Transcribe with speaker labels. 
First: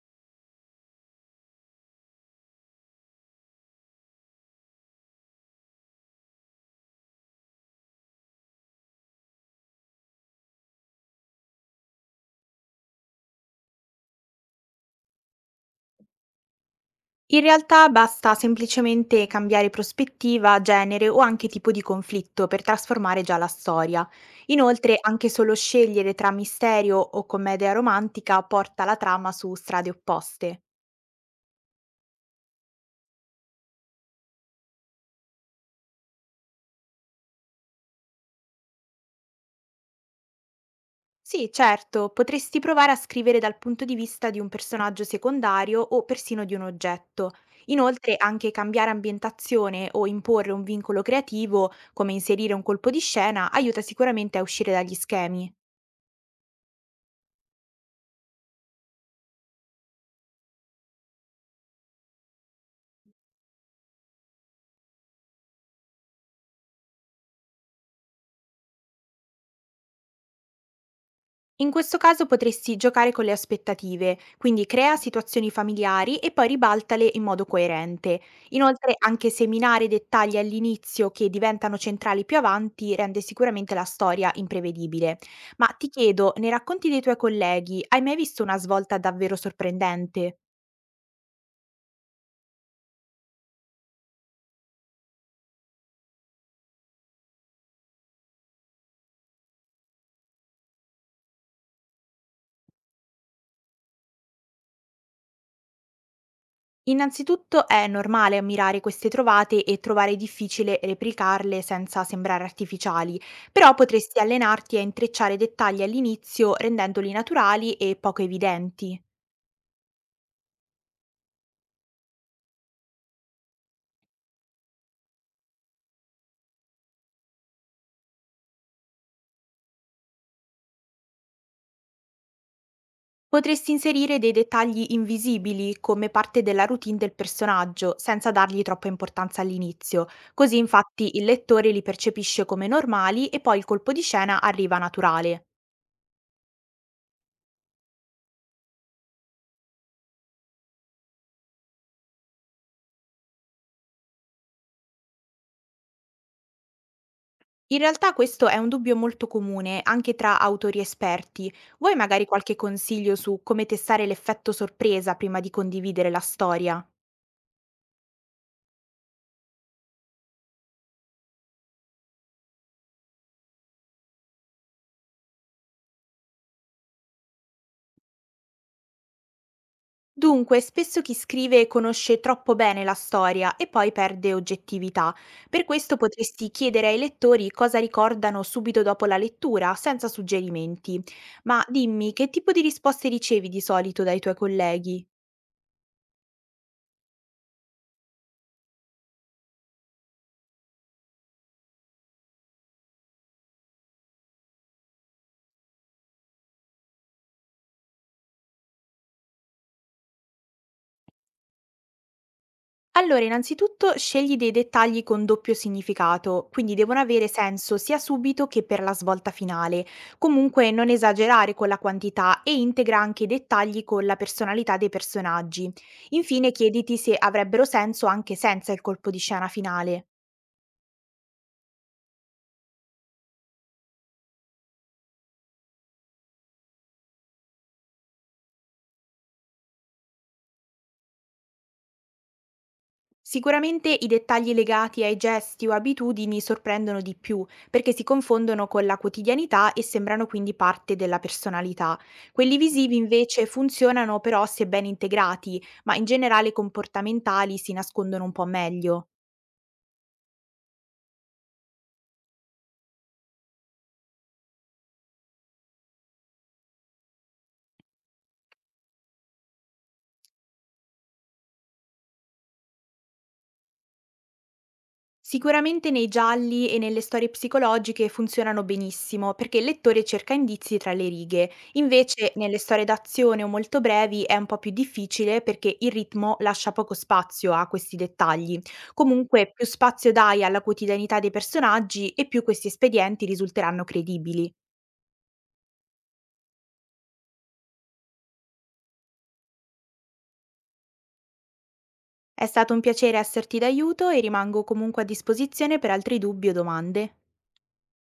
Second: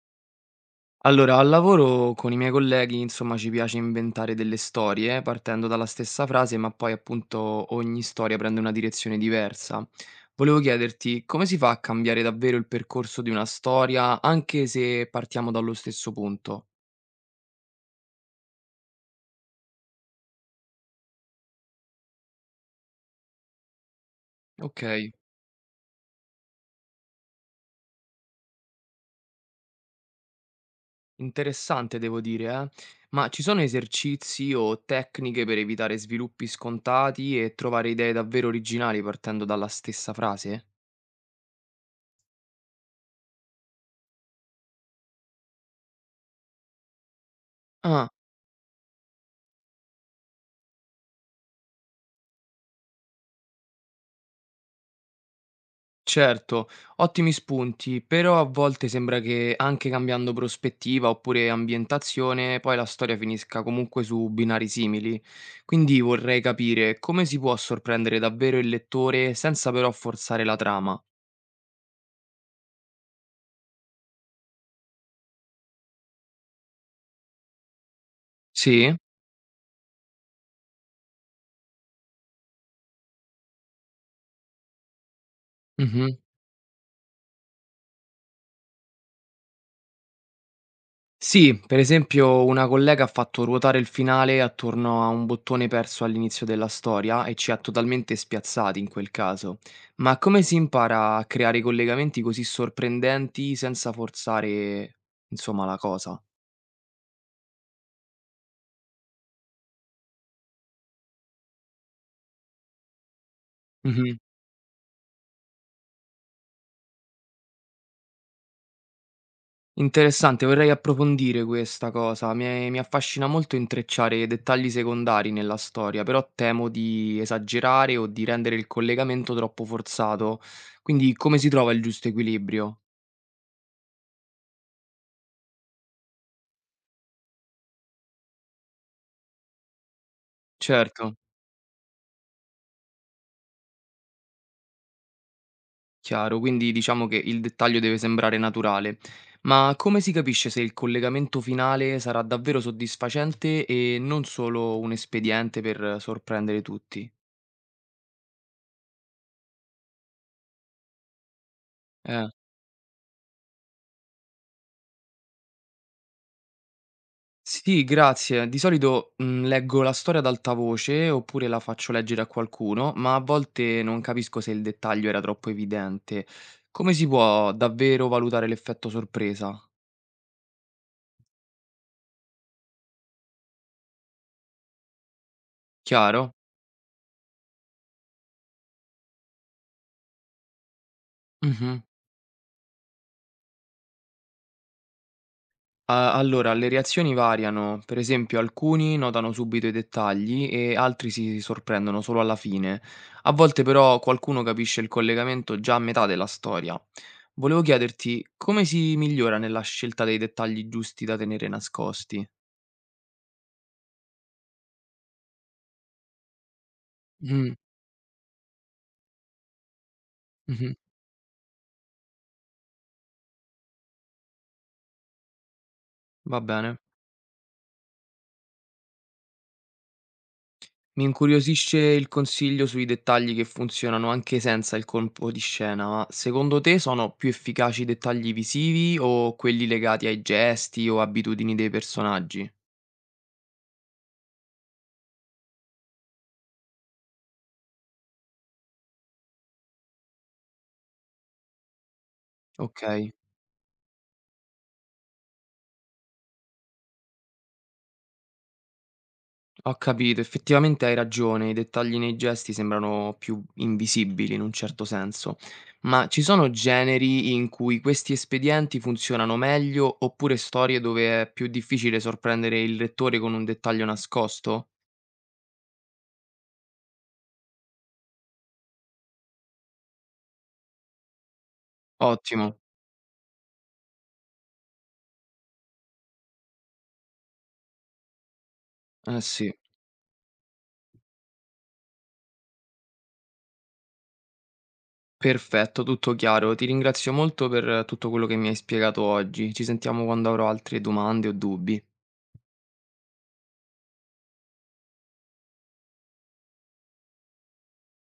Speaker 1: Allora, al lavoro con i miei colleghi, insomma, ci piace inventare delle storie partendo dalla stessa frase, ma poi appunto ogni storia prende una direzione diversa. Volevo chiederti come si fa a cambiare davvero il percorso di una storia, anche se partiamo dallo stesso punto?
Speaker 2: In realtà basta semplicemente cambiare prospettiva, genere o anche tipo di conflitto per trasformare già la storia.
Speaker 1: Ok,
Speaker 2: Inoltre, anche solo scegliere tra misterio o commedia romantica porta la trama su strade opposte.
Speaker 1: interessante devo dire, eh? Ma ci sono esercizi o tecniche per evitare sviluppi scontati e trovare idee davvero originali partendo dalla stessa frase?
Speaker 2: Sì, certo, potresti provare a scrivere dal punto di vista di un personaggio secondario o persino di un oggetto.
Speaker 1: Ah,
Speaker 2: Inoltre, anche cambiare ambientazione o imporre un vincolo creativo, come inserire un colpo di scena, aiuta sicuramente a uscire dagli schemi.
Speaker 1: certo, ottimi spunti, però a volte sembra che anche cambiando prospettiva oppure ambientazione, poi la storia finisca comunque su binari simili. Quindi vorrei capire come si può sorprendere davvero il lettore senza però forzare la trama.
Speaker 2: In questo caso potresti giocare con le aspettative, quindi crea situazioni familiari e poi ribaltale in modo coerente.
Speaker 1: Sì?
Speaker 2: Inoltre, anche seminare dettagli all'inizio che diventano centrali più avanti rende sicuramente la storia imprevedibile. Ma ti
Speaker 1: Mhm.
Speaker 2: chiedo, nei racconti dei tuoi colleghi, hai mai visto una svolta davvero sorprendente?
Speaker 1: Sì, per esempio una collega ha fatto ruotare il finale attorno a un bottone perso all'inizio della storia e ci ha totalmente spiazzati in quel caso. Ma come si impara a creare collegamenti così sorprendenti senza forzare, insomma, la cosa?
Speaker 2: Innanzitutto è normale ammirare queste trovate e trovare difficile replicarle senza sembrare artificiali, però
Speaker 1: Mhm.
Speaker 2: potresti allenarti a intrecciare dettagli all'inizio rendendoli naturali e poco evidenti.
Speaker 1: Interessante, vorrei approfondire questa cosa. Mi affascina molto intrecciare dettagli secondari nella storia, però temo di esagerare o di rendere il collegamento troppo forzato. Quindi come si trova il giusto equilibrio?
Speaker 2: Potresti inserire dei dettagli invisibili come parte della routine del personaggio, senza dargli troppa importanza all'inizio, così infatti
Speaker 1: Certo.
Speaker 2: il lettore li percepisce come normali e poi il colpo di scena arriva naturale.
Speaker 1: Chiaro, quindi diciamo che il dettaglio deve sembrare naturale. Ma come si capisce se il collegamento finale sarà davvero soddisfacente e non solo un espediente per sorprendere tutti?
Speaker 2: In realtà questo è un dubbio molto comune anche tra autori esperti. Vuoi magari
Speaker 1: Eh,
Speaker 2: qualche consiglio su come testare l'effetto sorpresa prima di condividere la storia?
Speaker 1: sì, grazie. Di solito leggo la storia ad alta voce oppure la faccio leggere a qualcuno, ma a volte non capisco se il dettaglio era troppo evidente. Come si può davvero valutare l'effetto sorpresa?
Speaker 2: Dunque, spesso chi scrive conosce troppo bene la storia e poi perde oggettività. Per questo
Speaker 1: Chiaro?
Speaker 2: potresti chiedere ai lettori cosa ricordano subito dopo la lettura, senza suggerimenti. Ma
Speaker 1: Mhm.
Speaker 2: dimmi, che tipo di risposte ricevi di solito dai tuoi colleghi?
Speaker 1: A allora, le reazioni variano, per esempio alcuni notano subito i dettagli e altri si sorprendono solo alla fine. A volte però qualcuno capisce il collegamento già a metà della storia. Volevo chiederti come si migliora nella scelta dei dettagli giusti da tenere nascosti?
Speaker 2: Allora, innanzitutto scegli dei dettagli con doppio significato, quindi devono avere
Speaker 1: Mm,
Speaker 2: senso sia subito che per la svolta finale. Comunque
Speaker 1: mhm.
Speaker 2: non esagerare con la quantità e integra anche i dettagli con la personalità dei personaggi.
Speaker 1: Va
Speaker 2: Infine
Speaker 1: bene.
Speaker 2: chiediti se avrebbero senso anche senza il colpo di scena finale.
Speaker 1: Mi incuriosisce il consiglio sui dettagli che funzionano anche senza il colpo di scena, ma secondo te sono più efficaci i dettagli visivi o quelli legati ai gesti o abitudini dei personaggi?
Speaker 2: Sicuramente i dettagli legati ai gesti o abitudini sorprendono di più, perché si confondono con la quotidianità e sembrano quindi parte della personalità. Quelli visivi
Speaker 1: Okay,
Speaker 2: invece funzionano però se ben integrati, ma in generale comportamentali si nascondono un po' meglio.
Speaker 1: ho capito, effettivamente hai ragione, i dettagli nei gesti sembrano più invisibili in un certo senso, ma ci sono generi in cui questi espedienti funzionano meglio oppure storie dove è più difficile sorprendere il lettore con un dettaglio nascosto?
Speaker 2: Sicuramente nei gialli e nelle storie psicologiche funzionano benissimo perché il lettore cerca indizi tra le righe, invece nelle
Speaker 1: Ottimo,
Speaker 2: storie d'azione o molto brevi è un po' più difficile perché il ritmo lascia poco spazio a questi dettagli.
Speaker 1: eh
Speaker 2: Comunque
Speaker 1: sì.
Speaker 2: più spazio dai alla quotidianità dei personaggi e più questi espedienti risulteranno credibili.
Speaker 1: Perfetto, tutto chiaro. Ti ringrazio molto per tutto quello che mi hai spiegato oggi. Ci sentiamo quando avrò altre domande o dubbi.
Speaker 2: È stato un piacere esserti d'aiuto e rimango comunque a disposizione per altri dubbi o domande.